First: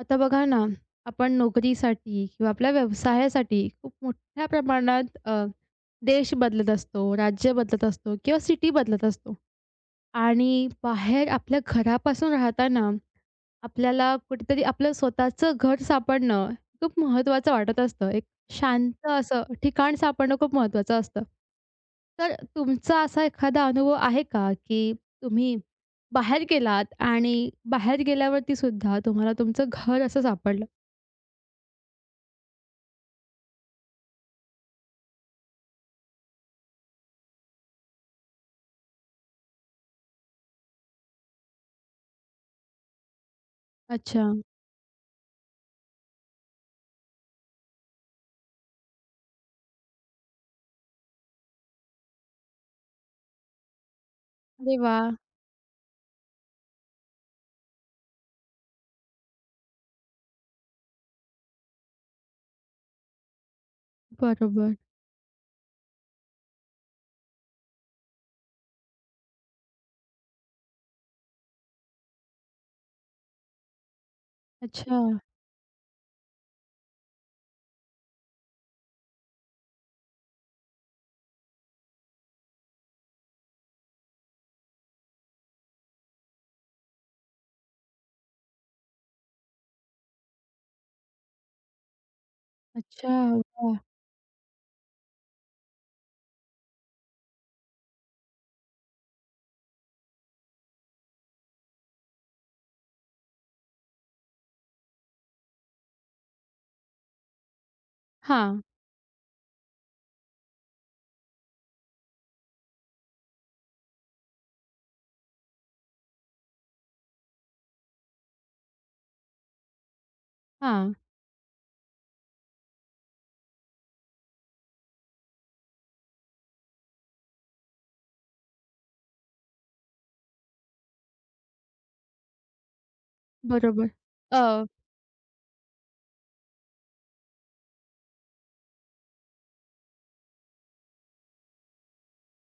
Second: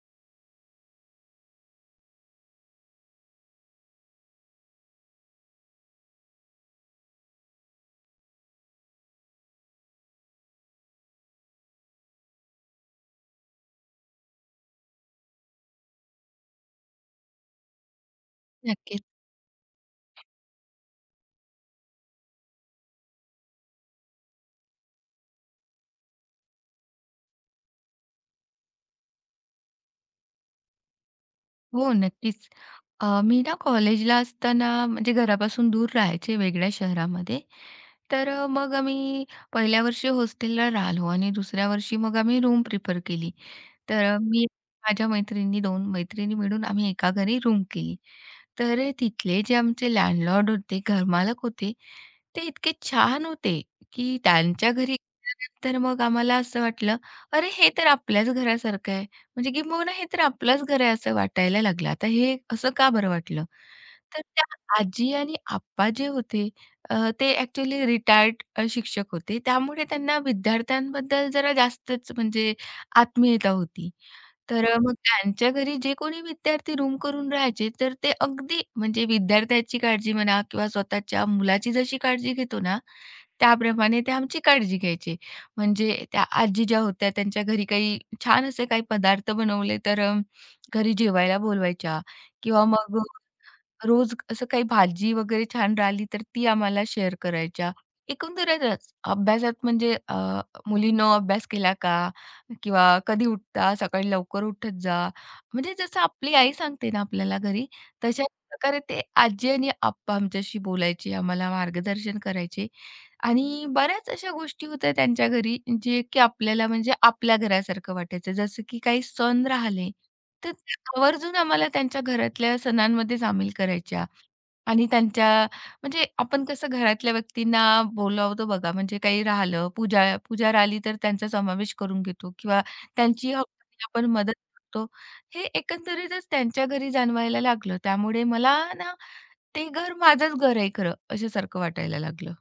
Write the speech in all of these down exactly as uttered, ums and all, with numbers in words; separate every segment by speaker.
Speaker 1: आता बघा ना, आपण नोकरीसाठी किंवा आपल्या व्यवसायासाठी खूप मोठ्या प्रमाणात अ, देश बदलत असतो, राज्य बदलत असतो किंवा सिटी बदलत असतो आणि बाहेर आपल्या घरापासून राहताना आपल्याला कुठेतरी आपलं स्वतःचं घर सापडणं खूप महत्त्वाचं वाटत असतं. एक
Speaker 2: नक्कीच.
Speaker 1: शांत असं ठिकाण सापडणं खूप महत्त्वाचं असतं. तर तुमचा असा एखादा अनुभव आहे का, की तुम्ही बाहेर गेलात आणि बाहेर गेल्यावरती सुद्धा तुम्हाला तुमचं घर असं सापडलं?
Speaker 2: हो, नक्कीच. अ, मी ना कॉलेजला असताना म्हणजे घरापासून दूर राहायचे वेगळ्या शहरामध्ये. तर अ, मग आम्ही पहिल्या वर्षी हॉस्टेलला राहिलो आणि दुसऱ्या वर्षी मग आम्ही रूम प्रिफर केली. तर अ,
Speaker 1: अच्छा.
Speaker 2: मी माझ्या मैत्रिणी दोन मैत्रिणी मिळून आम्ही एका घरी रूम केली. तर अ, तिथले जे आमचे लँडलॉर्ड होते, घरमालक होते, ते इतके छान होते, की त्यांच्या
Speaker 1: अरे
Speaker 2: घरी
Speaker 1: वाह!
Speaker 2: गेल्यानंतर मग आम्हाला असं वाटलं, "अरे, हे तर आपल्याच घरासारखं आहे." म्हणजे किंबहुना हे तर आपलंच घर आहे असं वाटायला लागलं. आता हे असं का बरं वाटलं? तर त्या
Speaker 1: बरोबर.
Speaker 2: आजी आणि आप्पा जे होते अ, ते ॲक्चुअली रिटायर्ड अ, शिक्षक होते. त्यामुळे त्यांना विद्यार्थ्यांबद्दल जरा जास्तच म्हणजे आत्मीयता होती. तर अ, मग
Speaker 1: अच्छा,
Speaker 2: त्यांच्या घरी जे कोणी विद्यार्थी रूम करून राहायचे, तर ते अगदी म्हणजे विद्यार्थ्याची काळजी म्हणा किंवा स्वतःच्या मुलाची जशी काळजी घेतो ना, त्याप्रमाणे ते आमची काळजी घ्यायचे. म्हणजे त्या आजी ज्या होत्या, त्यांच्या घरी काही छान असे काही पदार्थ बनवले, तर अ, घरी जेवायला बोलवायच्या किंवा मग
Speaker 1: अच्छा.
Speaker 2: रोज असं काही भाजी वगैरे छान राहिली, तर ती आम्हाला शेअर करायच्या. एकंदरीतच अभ्यासात म्हणजे अ, मुलीनं अभ्यास केला का? किंवा कधी उठता? सकाळी लवकर उठत जा. म्हणजे जसं आपली आई सांगते ना आपल्याला घरी, तशा
Speaker 1: हां,
Speaker 2: प्रकारे ते आजी आणि आप्पा आमच्याशी बोलायचे, आम्हाला मार्गदर्शन करायचे आणि बऱ्याच अशा गोष्टी होत्या त्यांच्या घरी, जे की आपल्याला म्हणजे आपल्या घरासारखं वाटायचं. जसं की काही सण राहिले तर
Speaker 1: हां.
Speaker 2: त्या आवर्जून आम्हाला त्यांच्या घरातल्या सणांमध्ये सामील करायच्या. आणि त्यांच्या म्हणजे आपण कसं घरातल्या व्यक्तींना बोलावतो बघा, म्हणजे काही राहिलं, पूजा पुजार आली तर त्यांचा समावेश करून घेतो किंवा त्यांची हक्काने
Speaker 1: बरोबर.
Speaker 2: आपण मदत
Speaker 1: अ,
Speaker 2: करतो. हे एकंदरीतच त्यांच्या घरी जाणवायला लागलं. त्यामुळे मला ना ते घर माझंच घर आहे खरं, अशासारखं वाटायला लागलं.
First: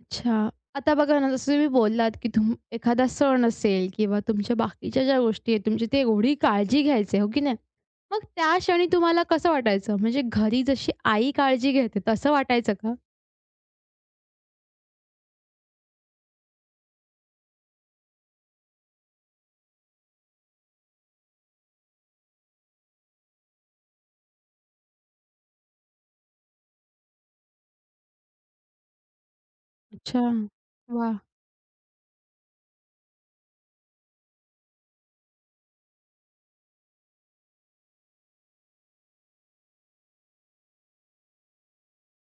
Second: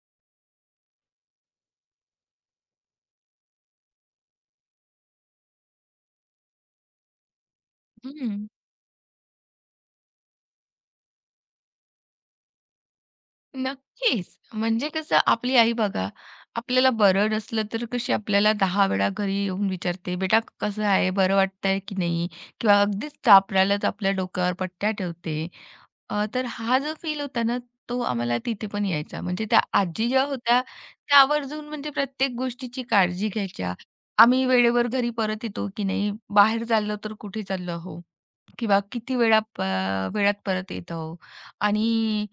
Speaker 1: अच्छा. आता बघा ना, जसं तुम्ही बोललात, की तुम एखादा सण असेल किंवा तुमच्या बाकीच्या ज्या गोष्टी आहेत, तुमची ते एवढी काळजी घ्यायचे, हो की नाही? मग
Speaker 2: हं.
Speaker 1: त्या क्षणी तुम्हाला कसं वाटायचं? म्हणजे घरी जशी आई काळजी घेते, तसं वाटायचं का?
Speaker 2: नक्कीच. म्हणजे कसं आपली आई बघा, आपल्याला बरं नसलं तर कशी आपल्याला दहा वेळा घरी येऊन विचारते, "बेटा कसं आहे? बरं वाटतंय की नाही?" किंवा अगदीच तापल्यालाच आपल्या डोक्यावर पट्ट्या ठेवते. अ, तर हा जो फील होता ना, तो आम्हाला तिथे पण यायचा. म्हणजे त्या आजी
Speaker 1: अच्छा.
Speaker 2: ज्या होत्या,
Speaker 1: वाह!
Speaker 2: त्या आवर्जून म्हणजे प्रत्येक गोष्टीची काळजी घ्यायच्या. आम्ही वेळेवर घरी परत येतो की नाही? बाहेर चाललो तर कुठे चाललो आहो? किंवा किती वेळा प वेळात परत येतो. आणि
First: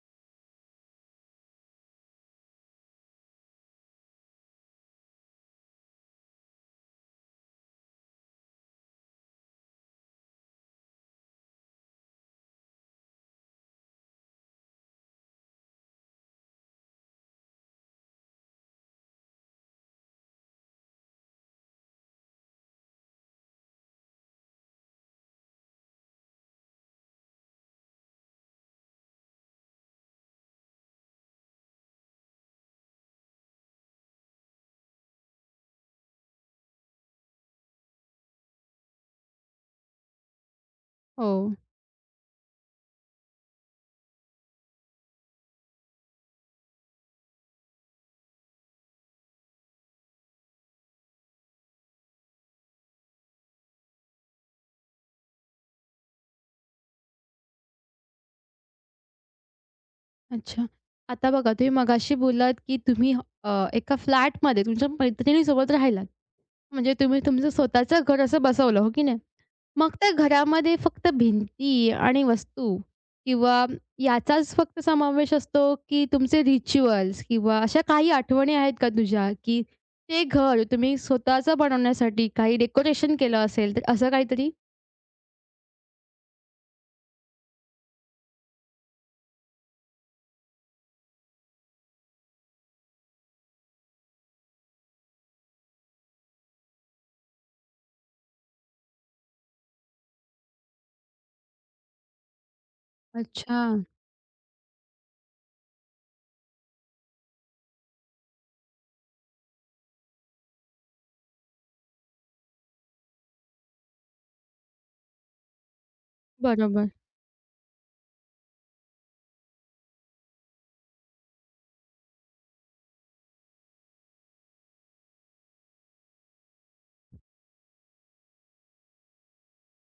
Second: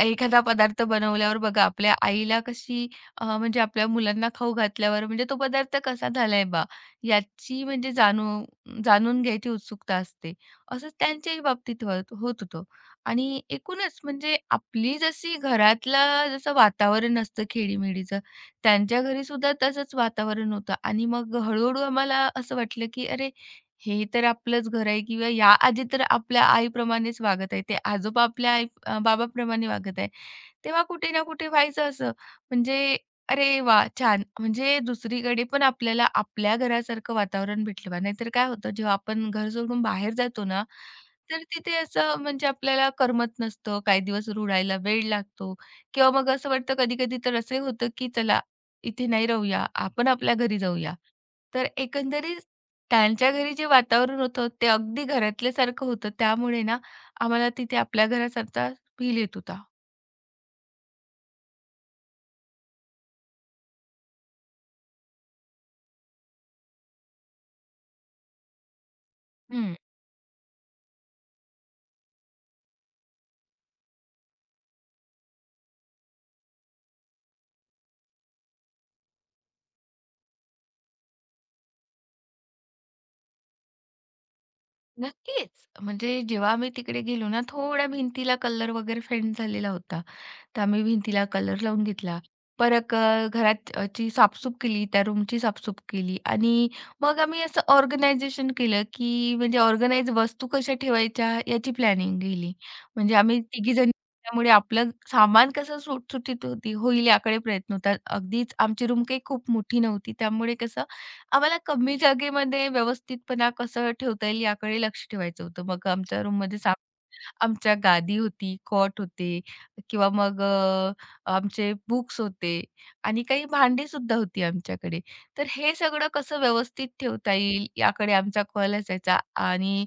Speaker 2: एखादा पदार्थ बनवल्यावर बघा आपल्या आईला कशी अ, म्हणजे आपल्या मुलांना खाऊ घातल्यावर म्हणजे तो पदार्थ कसा झालाय बा याची म्हणजे जाणू जाणून घ्यायची उत्सुकता असते. असंच त्यांच्याही बाबतीत होत होत होतं. आणि एकूणच म्हणजे आपली जशी घरातलं जसं वातावरण असतं खेडीमेडीचं त्यांच्या घरी सुद्धा तसंच वातावरण होतं आणि मग हळू आम्हाला असं वाटलं, की अरे, हे तर आपलंच घर आहे किंवा या आजी तर आपल्या आईप्रमाणेच वागत आहे. ते आजोबा आपल्या आई अ, बाबाप्रमाणे वागत आहे. तेव्हा कुठे ना कुठे व्हायचं असं, म्हणजे अरे वाह! छान. म्हणजे दुसरीकडे पण आपल्याला आपल्या घरासारखं वातावरण भेटलं बा. नाहीतर काय होतं जेव्हा आपण घर सोडून बाहेर जातो ना,
Speaker 1: हो.
Speaker 2: तर तिथे असं म्हणजे आपल्याला करमत नसतं. काही दिवस रुळायला वेळ लागतो किंवा मग असं वाटतं कधी-कधी तर असंही होतं, की चला इथे नाही राहूया, आपण आपल्या घरी जाऊया. तर एकंदरीत त्यांच्या घरी जे वातावरण होतं ते अगदी घरातल्यासारखं होतं. त्यामुळे ना आम्हाला तिथे आपल्या घरासारखा फील येत होता.
Speaker 1: अच्छा. आता बघा, तुम्ही मगाशी बोललात, की तुम्ही अ, एका फ्लॅटमध्ये तुमच्या मैत्रिणीसोबत राहिलात. म्हणजे तुम्ही तुमचं स्वतःचं घर असं बसवलं, हो की नाही?
Speaker 2: हं.
Speaker 1: मग त्या घरामध्ये फक्त भिंती आणि वस्तू किंवा याचाच फक्त समावेश असतो, की तुमचे रिच्युअल्स किंवा अशा काही आठवणी आहेत का तुझ्या, की ते घर तुम्ही स्वतःचं बनवण्यासाठी काही डेकोरेशन केलं असेल, तर असं काहीतरी?
Speaker 2: नक्कीच. म्हणजे जेव्हा आम्ही तिकडे गेलो ना, थोड्या भिंतीला कलर वगैरे फेंट झालेला होता. तर आम्ही भिंतीला कलर लावून घेतला. परत अ, घरात अ, ची साफसूफ केली, त्या रूमची साफसूफ केली आणि मग आम्ही असं ऑर्गनायझेशन केलं, की म्हणजे ऑर्गनाइज वस्तू कशा ठेवायच्या याची प्लॅनिंग केली. म्हणजे आम्ही
Speaker 1: अच्छा.
Speaker 2: तिघी जणी त्यामुळे आपलं सामान कसं सुटसुटीत होती होईल याकडे प्रयत्न होता. अगदीच आमची रूम काही खूप मोठी नव्हती. त्यामुळे कसं आम्हाला कमी जागेमध्ये व्यवस्थितपणा कसं ठेवता येईल याकडे लक्ष ठेवायचं होतं. मग आमच्या रूममध्ये
Speaker 1: बरोबर,
Speaker 2: आमच्या गादी होती, कॉट होते किंवा मग अ, आमचे बुक्स होते आणि काही भांडी सुद्धा होती आमच्याकडे. तर हे सगळं कसं व्यवस्थित ठेवता येईल याकडे आमचा कल असायचा आणि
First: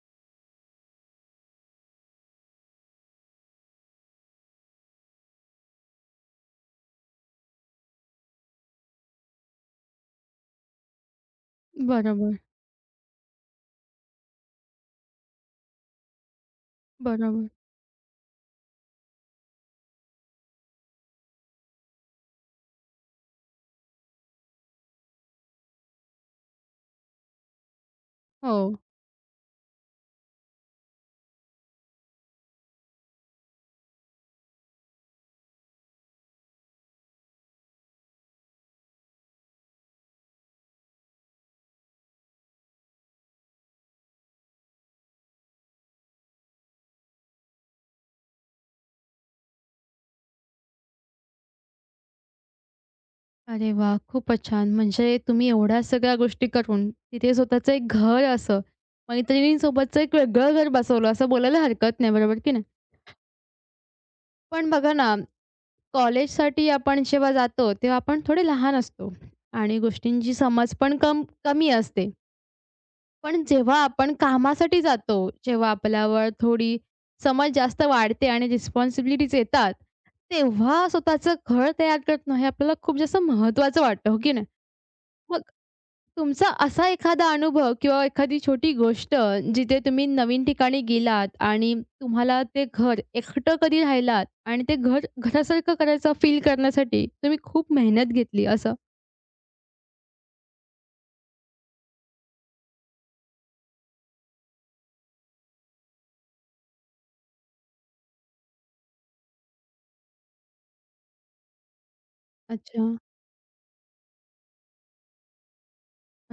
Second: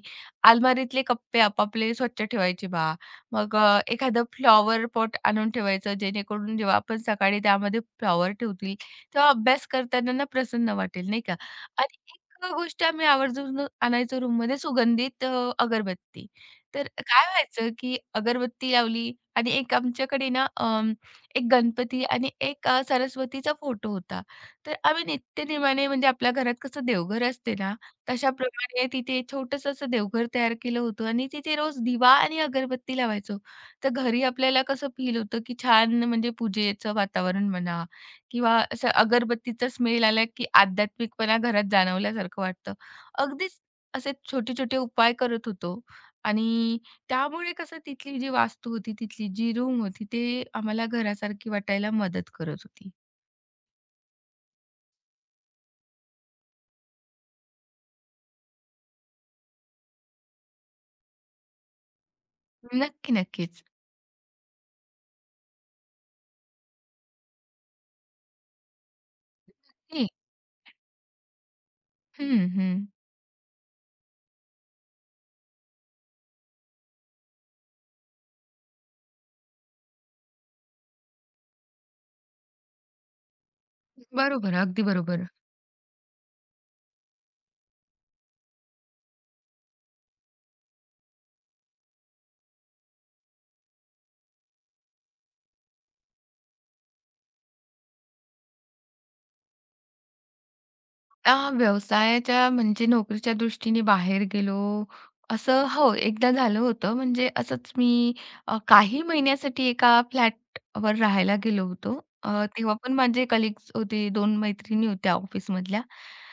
Speaker 2: अलमारीतले कप्पे आपापले स्वच्छ ठेवायचे बा. मग अ, एखादं फ्लॉवर पॉट आणून ठेवायचं जेणेकरून जेव्हा आपण सकाळी त्यामध्ये फ्लॉवर ठेवतील, तेव्हा अभ्यास करताना ना प्रसन्न वाटेल नाही का? आणि एक
Speaker 1: बरोबर,
Speaker 2: गोष्ट आम्ही आवर्जून आणायचो रूममध्ये सुगंधित अ, अगरबत्ती. तर काय
Speaker 1: बरोबर.
Speaker 2: व्हायचं, की अगरबत्ती लावली आणि एक आमच्याकडे ना अं, एक गणपती आणि एक अ, सरस्वतीचा फोटो होता. तर आम्ही नित्यनेमाने म्हणजे आपल्या घरात कसं देवघर असते ना,
Speaker 1: हो.
Speaker 2: तशाप्रमाणे तिथे छोटंसं असं देवघर तयार केलं होतं आणि तिथे रोज दिवा आणि अगरबत्ती लावायचो. तर घरी आपल्याला कसं फील होतं, की छान म्हणजे पूजेचं वातावरण म्हणा किंवा असं अगरबत्तीचा स्मेल आला, की आध्यात्मिकपणा घरात जाणवल्यासारखं वाटतं. अगदीच असे छोटे-छोटे उपाय करत होतो. आणि त्यामुळे कसं तिथली जी वास्तू होती, तिथली जी रूम होती, ते आम्हाला घरासारखी वाटायला मदत करत होती.
Speaker 1: अरे वा खूपच छान. म्हणजे तुम्ही एवढ्या सगळ्या गोष्टी करून तिथे स्वतःचं एक घर असं, मैत्रिणींसोबतचं एक वेगळं घर बसवलं असं बोलायला हरकत नाही, बरोबर की नाही?
Speaker 2: नक्की, नक्कीच.
Speaker 1: पण बघा ना, कॉलेजसाठी आपण जेव्हा जातो तेव्हा आपण थोडे लहान असतो आणि
Speaker 2: हं,
Speaker 1: गोष्टींची समज पण कम कमी असते.
Speaker 2: हं, हं.
Speaker 1: पण जेव्हा आपण कामासाठी जातो, जेव्हा आपल्यावर थोडी समज जास्त वाढते आणि रिस्पॉन्सिबिलिटीज येतात, तेव्हा स्वतःचं घर तयार करणं हे आपल्याला खूप जास्त महत्त्वाचं वाटतं, हो की नाही?
Speaker 2: बरोबर, अगदी बरोबर.
Speaker 1: मग तुमचा असा एखादा अनुभव किंवा एखादी छोटी गोष्ट जिथे तुम्ही नवीन ठिकाणी गेलात आणि तुम्हाला ते घर एकटं कधी राहिलात आणि ते घर घरासारखं करायचं फील करण्यासाठी तुम्ही खूप मेहनत घेतली असं?
Speaker 2: अ, व्यवसायाच्या म्हणजे नोकरीच्या दृष्टीने बाहेर गेलो, असं हो, एकदा झालं होतं. म्हणजे असंच मी अ, काही महिन्यासाठी एका फ्लॅटवर राहायला गेलो होतो. अ, तेव्हा
Speaker 1: अच्छा,
Speaker 2: पण माझे कलीग्स होते, दोन मैत्रिणी होत्या ऑफिसमधल्या.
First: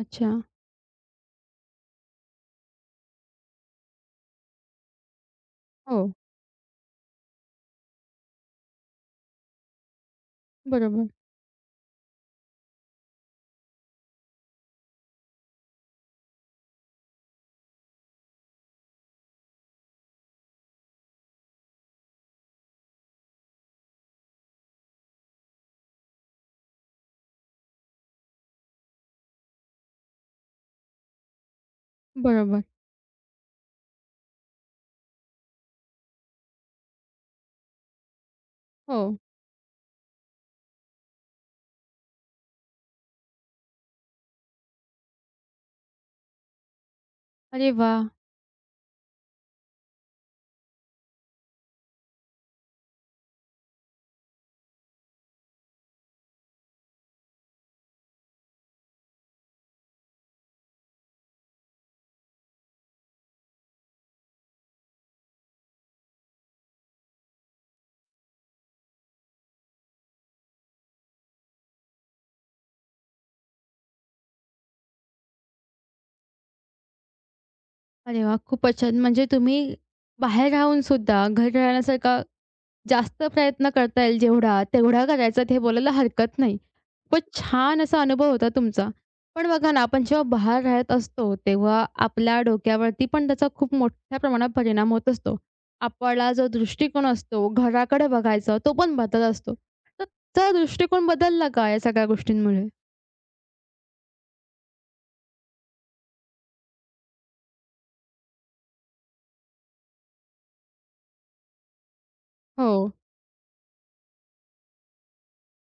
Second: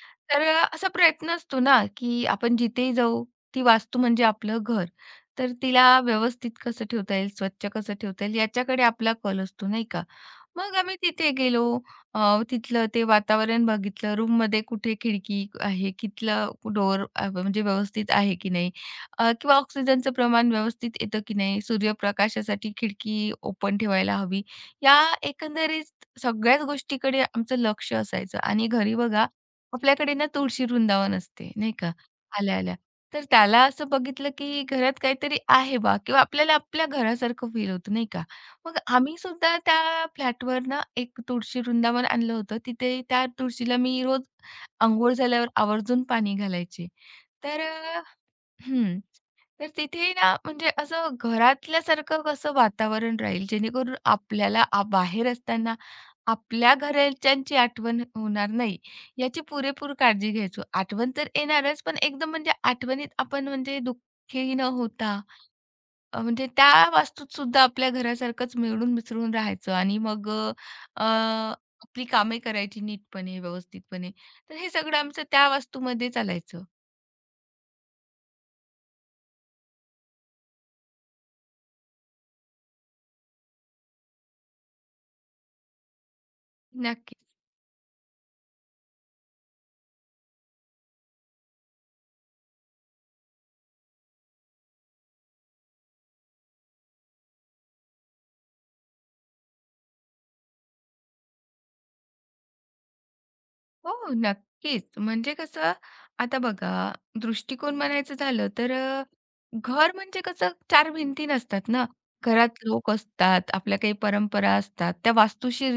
Speaker 1: अच्छा.
Speaker 2: तर असा प्रयत्न असतो ना, की आपण जिथेही जाऊ, ती वास्तू म्हणजे आपलं घर. तर तिला
Speaker 1: हो,
Speaker 2: व्यवस्थित कसं ठेवता येईल, स्वच्छ कसं ठेवता येईल, याच्याकडे आपला कल असतो, नाही का? मग आम्ही
Speaker 1: बरोबर,
Speaker 2: तिथे गेलो. अ, तिथलं ते वातावरण बघितलं. रूममध्ये कुठे खिडकी आहे, तिथलं डोअर अ, म्हणजे व्यवस्थित आहे की नाही अ, किंवा ऑक्सिजनचं प्रमाण व्यवस्थित येतं की नाही, सूर्यप्रकाशासाठी खिडकी ओपन ठेवायला हवी. या एकंदरीत सगळ्याच गोष्टीकडे आमचं लक्ष असायचं आणि घरी बघा आपल्याकडे ना तुळशी वृंदावन असते, नाही का,
Speaker 1: बरोबर.
Speaker 2: आल्या-आल्या. तर त्याला असं बघितलं की घरात काहीतरी आहे बा किंवा आपल्याला आपल्या घरासारखं फील होतं, नाही का? मग
Speaker 1: हो.
Speaker 2: आम्ही सुद्धा त्या फ्लॅटवर ना एक तुळशी वृंदावन आणलं होतं. तिथे त्या तुळशीला मी रोज अंघोळ झाल्यावर आवर्जून पाणी घालायचे. तर
Speaker 1: अरे
Speaker 2: अ,
Speaker 1: वाह!
Speaker 2: हं. तर तिथे ना म्हणजे असं घरातल्यासारखं कसं वातावरण राहील जेणेकरून आपल्याला आ बाहेर असताना आपल्या घरच्यांची आठवण होणार नाही, याची पुरेपूर काळजी घ्यायचो. आठवण तर येणारच, पण एकदम म्हणजे आठवणीत आपण म्हणजे दुःखी न होता अ, म्हणजे त्या वास्तूत सुद्धा आपल्या घरासारखंच मिळून मिसळून राहायचं आणि मग अ, अ, आपली कामे करायची नीटपणे, व्यवस्थितपणे. तर हे सगळं आमचं त्या वास्तूमध्ये चालायचं.
Speaker 1: अरे वाह! खूपच छान. म्हणजे तुम्ही बाहेर राहून सुद्धा घर राहण्यासारखा जास्त प्रयत्न करता येईल जेवढा, तेवढा करायचा ते बोलायला हरकत नाही.
Speaker 2: नक्कीच.
Speaker 1: खूपच छान असा अनुभव होता तुमचा. पण बघा ना, आपण जेव्हा बाहेर राहत असतो, तेव्हा आपल्या डोक्यावरती पण त्याचा खूप मोठ्या प्रमाणात परिणाम होत असतो. आपला जो दृष्टिकोन असतो, घराकडे बघायचा, तो पण बदलत असतो. तर तुमचा दृष्टिकोन बदलला का या सगळ्या गोष्टींमुळे?
Speaker 2: हो, नक्कीच. म्हणजे कसं आता बघा, दृष्टिकोन म्हणायचं झालं तर अ, घर म्हणजे कसं चार भिंती नसतात ना. घरात
Speaker 1: हो.
Speaker 2: लोक असतात, आपल्या काही परंपरा असतात, त्या वास्तूशी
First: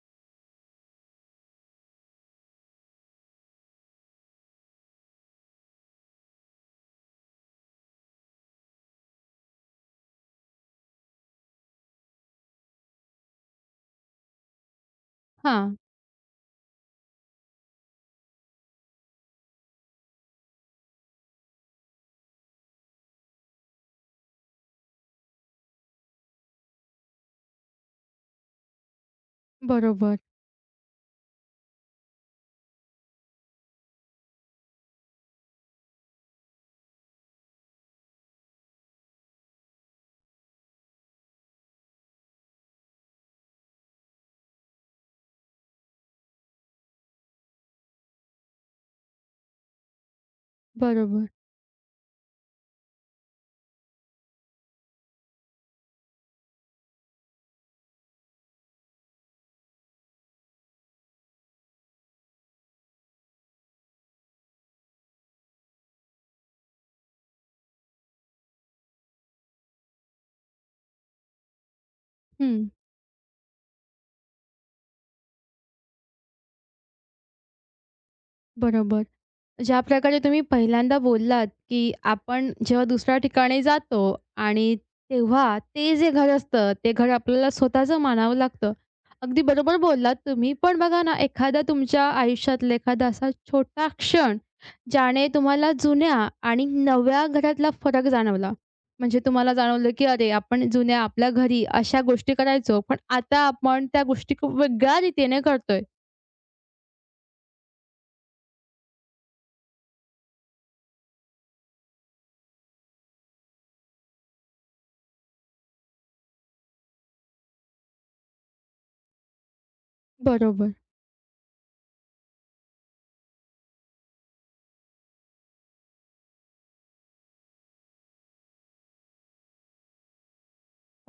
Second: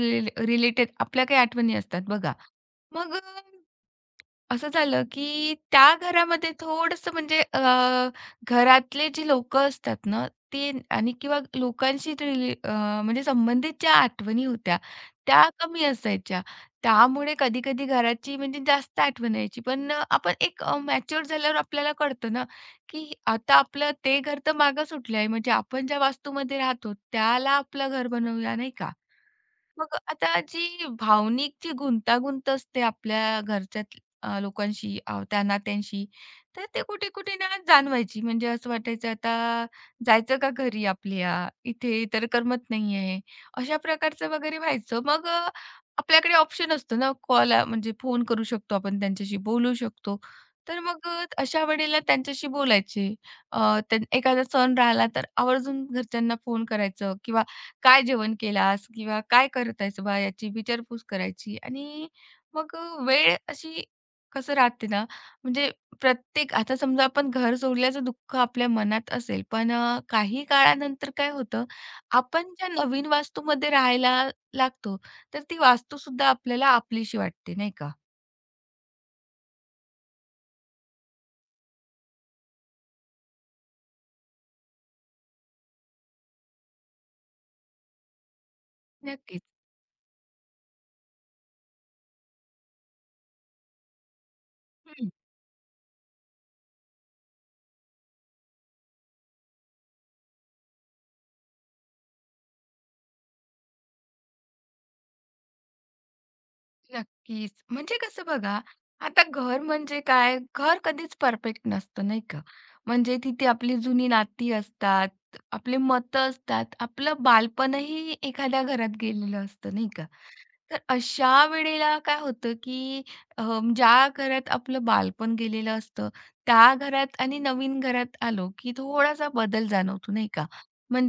Speaker 2: रिलेटेड आपल्या काही आठवणी असतात बघा. मग असं झालं, की त्या घरामध्ये थोडंसं म्हणजे अ, घरातले जी लोकं असतात ना, ते आणि किंवा लोकांशी रिले अ, म्हणजे संबंधित ज्या आठवणी होत्या, त्या
Speaker 1: हां.
Speaker 2: कमी असायच्या. त्यामुळे कधी-कधी घराची म्हणजे जास्त आठवण यायची. पण अ, आपण एक अ, मॅच्युअर झाल्यावर आपल्याला कळतं ना, की आता आपलं ते घर तर मागं सुटलं आहे. म्हणजे आपण ज्या वास्तूमध्ये राहतो त्याला आपलं घर बनवूया, नाही का? मग
Speaker 1: बरोबर,
Speaker 2: आता जी भावनिक जी गुंतागुंत असते आपल्या घरच्या अ, लोकांशी, अ, त्या नात्यांशी, तर ते कुठे-कुठे ना जाणवायची. म्हणजे असं वाटायचं आता जायचं का घरी आपल्या? इथे तर करमत नाहीये. अशा प्रकारचं वगैरे व्हायचं. मग अ, आपल्याकडे ऑप्शन असतो ना कॉल म्हणजे फोन करू शकतो आपण त्यांच्याशी बोलू शकतो. तर मग अ,
Speaker 1: बरोबर.
Speaker 2: अशा वेळेला त्यांच्याशी बोलायचे. अ, त्यां एखादा सण राहिला तर आवर्जून घरच्यांना फोन करायचं किंवा काय जेवण केलास? किंवा काय करत आहेस बा? याची विचारपूस करायची आणि मग अ, वेळ अशी कसं राहते ना, म्हणजे प्रत्येक आता समजा आपण घर सोडल्याचं दुःख आपल्या मनात असेल, पण अ, काही काळानंतर काय होतं, आपण
Speaker 1: हं.
Speaker 2: ज्या नवीन वास्तूमध्ये राहायला लागतो, तर ती वास्तूसुद्धा आपल्याला आपलीशी वाटते, नाही का?
Speaker 1: बरोबर. ज्या प्रकारे तुम्ही पहिल्यांदा बोललात, की आपण जेव्हा दुसऱ्या ठिकाणी जातो आणि तेव्हा ते जे घर असतं, ते घर आपल्याला स्वतःचं मानावं लागतं. अगदी
Speaker 2: नक्कीच.
Speaker 1: बरोबर बोललात तुम्ही. पण बघा ना, एखादा तुमच्या आयुष्यातला एखादा असा छोटा क्षण, ज्याने तुम्हाला जुन्या आणि नव्या घरातला फरक जाणवला. म्हणजे तुम्हाला जाणवलं, की अरे, आपण जुन्या आपल्या घरी अशा गोष्टी करायचो, पण आता आपण त्या गोष्टी खूप वेगळ्या रीतीने करतोय.
Speaker 2: नक्कीच. म्हणजे कसं बघा, आता घर म्हणजे काय? घर कधीच परफेक्ट नसतं, नाही का? म्हणजे तिथे आपली जुनी नाती असतात, आपले मतं असतात, आपलं बालपणही एखाद्या घरात गेलेलं असतं, नाही का?
Speaker 1: बरोबर.
Speaker 2: तर अशा वेळेला काय होतं, की अ, ज्या घरात आपलं बालपण गेलेलं असतं, त्या घरात आणि नवीन घरात आलो, की थोडासा बदल जाणवतो, नाही का?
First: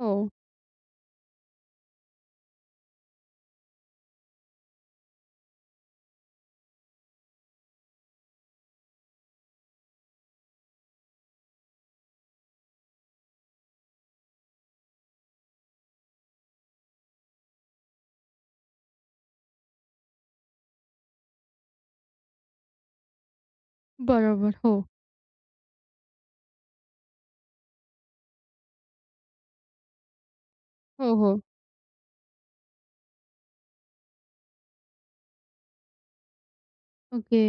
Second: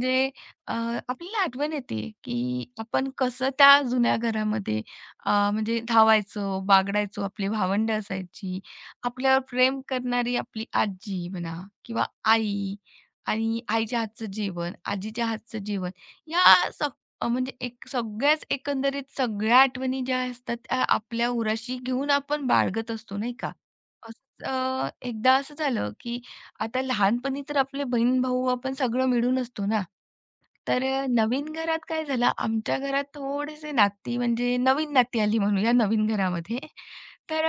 Speaker 1: हो.
Speaker 2: अ, आपल्याला आठवण येते, की आपण कसं त्या जुन्या घरामध्ये अ, म्हणजे धावायचो, बागडायचो, आपली भावंडं असायची, आपल्यावर प्रेम करणारी आपली आजी म्हणा किंवा आई आणि आईच्या हातचं जेवण, आजीच्या हातचं जेवण, या अ, म्हणजे एक सगळ्याच एकंदरीत सगळ्या आठवणी ज्या असतात त्या आपल्या उराशी घेऊन आपण बाळगत असतो नाही का? असंच
Speaker 1: बरोबर. हो.
Speaker 2: अ, एकदा असं झालं, की आता लहानपणी तर आपले बहीण-भाऊ आपण सगळं मिळून असतो ना, तर अ,
Speaker 1: हो, हो.
Speaker 2: नवीन घरात काय झालं आमच्या घरात थोडेसे नाती म्हणजे नवीन नाती आली म्हणूया नवीन घरामध्ये.
Speaker 1: ओके.
Speaker 2: तर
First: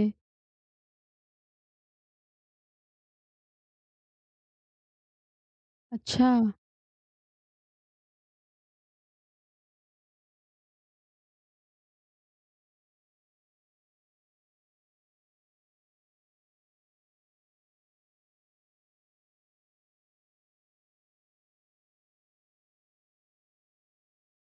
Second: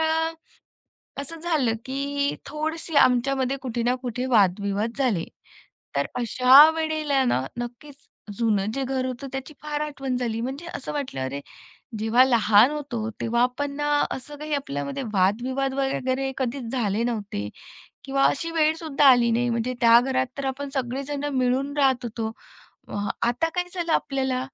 Speaker 2: असं झालं, की थोडीशी आमच्यामध्ये कुठे ना कुठे वादविवाद झाले. तर
Speaker 1: अच्छा.
Speaker 2: अशा वेळेला ना, नक्कीच जुनं जे घर होतं त्याची फार आठवण झाली. म्हणजे असं वाटलं, अरे जेव्हा लहान होतो तेव्हा आपण ना, असं काही आपल्यामध्ये वादविवाद वगैरे कधीच झाले नव्हते किंवा अशी वेळसुद्धा आली नाही. म्हणजे त्या घरात तर आपण सगळेजण मिळून राहत होतो. अ, आता काय झालं आपल्याला?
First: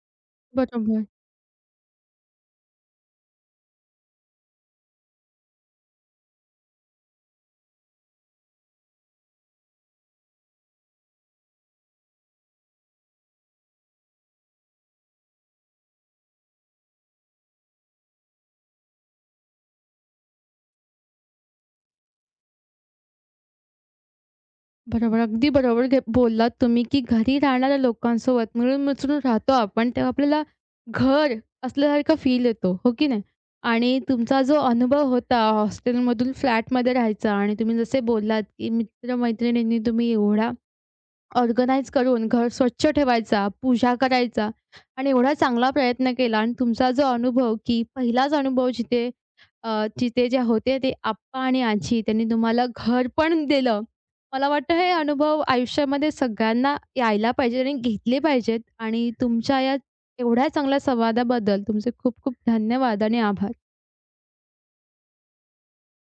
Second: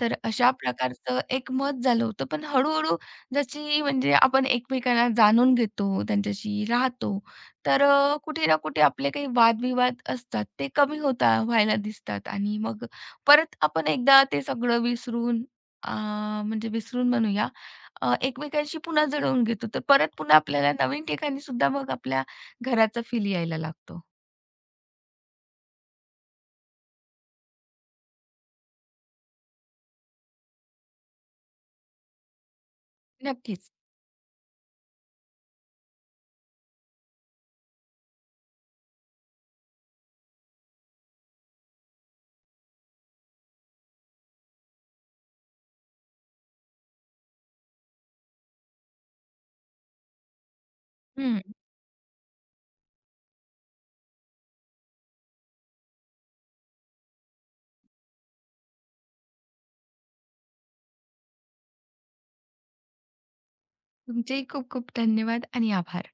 Speaker 2: तर अशा
Speaker 1: बरोबर,
Speaker 2: प्रकारचं एक मत झालं होतं. पण हळू-हळू जशी म्हणजे आपण एकमेकांना जाणून घेतो, त्यांच्याशी राहतो, तर अ, कुठे ना कुठे आपले काही वादविवाद असतात, ते कमी होता व्हायला दिसतात आणि मग परत आपण एकदा ते सगळं विसरून अ, म्हणजे विसरून म्हणूया, अ, एकमेकांशी पुन्हा जुळवून घेतो. तर परत पुन्हा आपल्याला नवीन ठिकाणी सुद्धा मग आपल्या घराचा फील यायला लागतो.
Speaker 1: बरोबर. अगदी बरोबर घे बोललात तुम्ही, की घरी राहणाऱ्या लोकांसोबत मिळून-मिसळून राहतो आपण, तेव्हा आपल्याला घर असल्यासारखा फील येतो, हो की नाही?
Speaker 2: नक्कीच.
Speaker 1: आणि तुमचा जो अनुभव होता हॉस्टेलमधून फ्लॅटमध्ये राहायचा आणि तुम्ही जसे बोललात, की मित्र-मैत्रिणींनी तुम्ही एवढा ऑर्गनाइज करून घर स्वच्छ ठेवायचा, पूजा करायचा आणि एवढा चांगला प्रयत्न केला आणि तुमचा जो अनुभव, की पहिलाच अनुभव जिथे अ, जिथे जे होते ते आप्पा
Speaker 2: हं.
Speaker 1: आणि आजी त्यांनी तुम्हाला घर पण दिलं. मला वाटतं हे अनुभव आयुष्यामध्ये सगळ्यांना यायला पाहिजे आणि घेतले पाहिजेत आणि तुमच्या या एवढ्या चांगल्या संवादाबद्दल तुमचे खूप खूप धन्यवाद आणि आभार.
Speaker 2: तुमचेही खूप खूप धन्यवाद आणि आभार.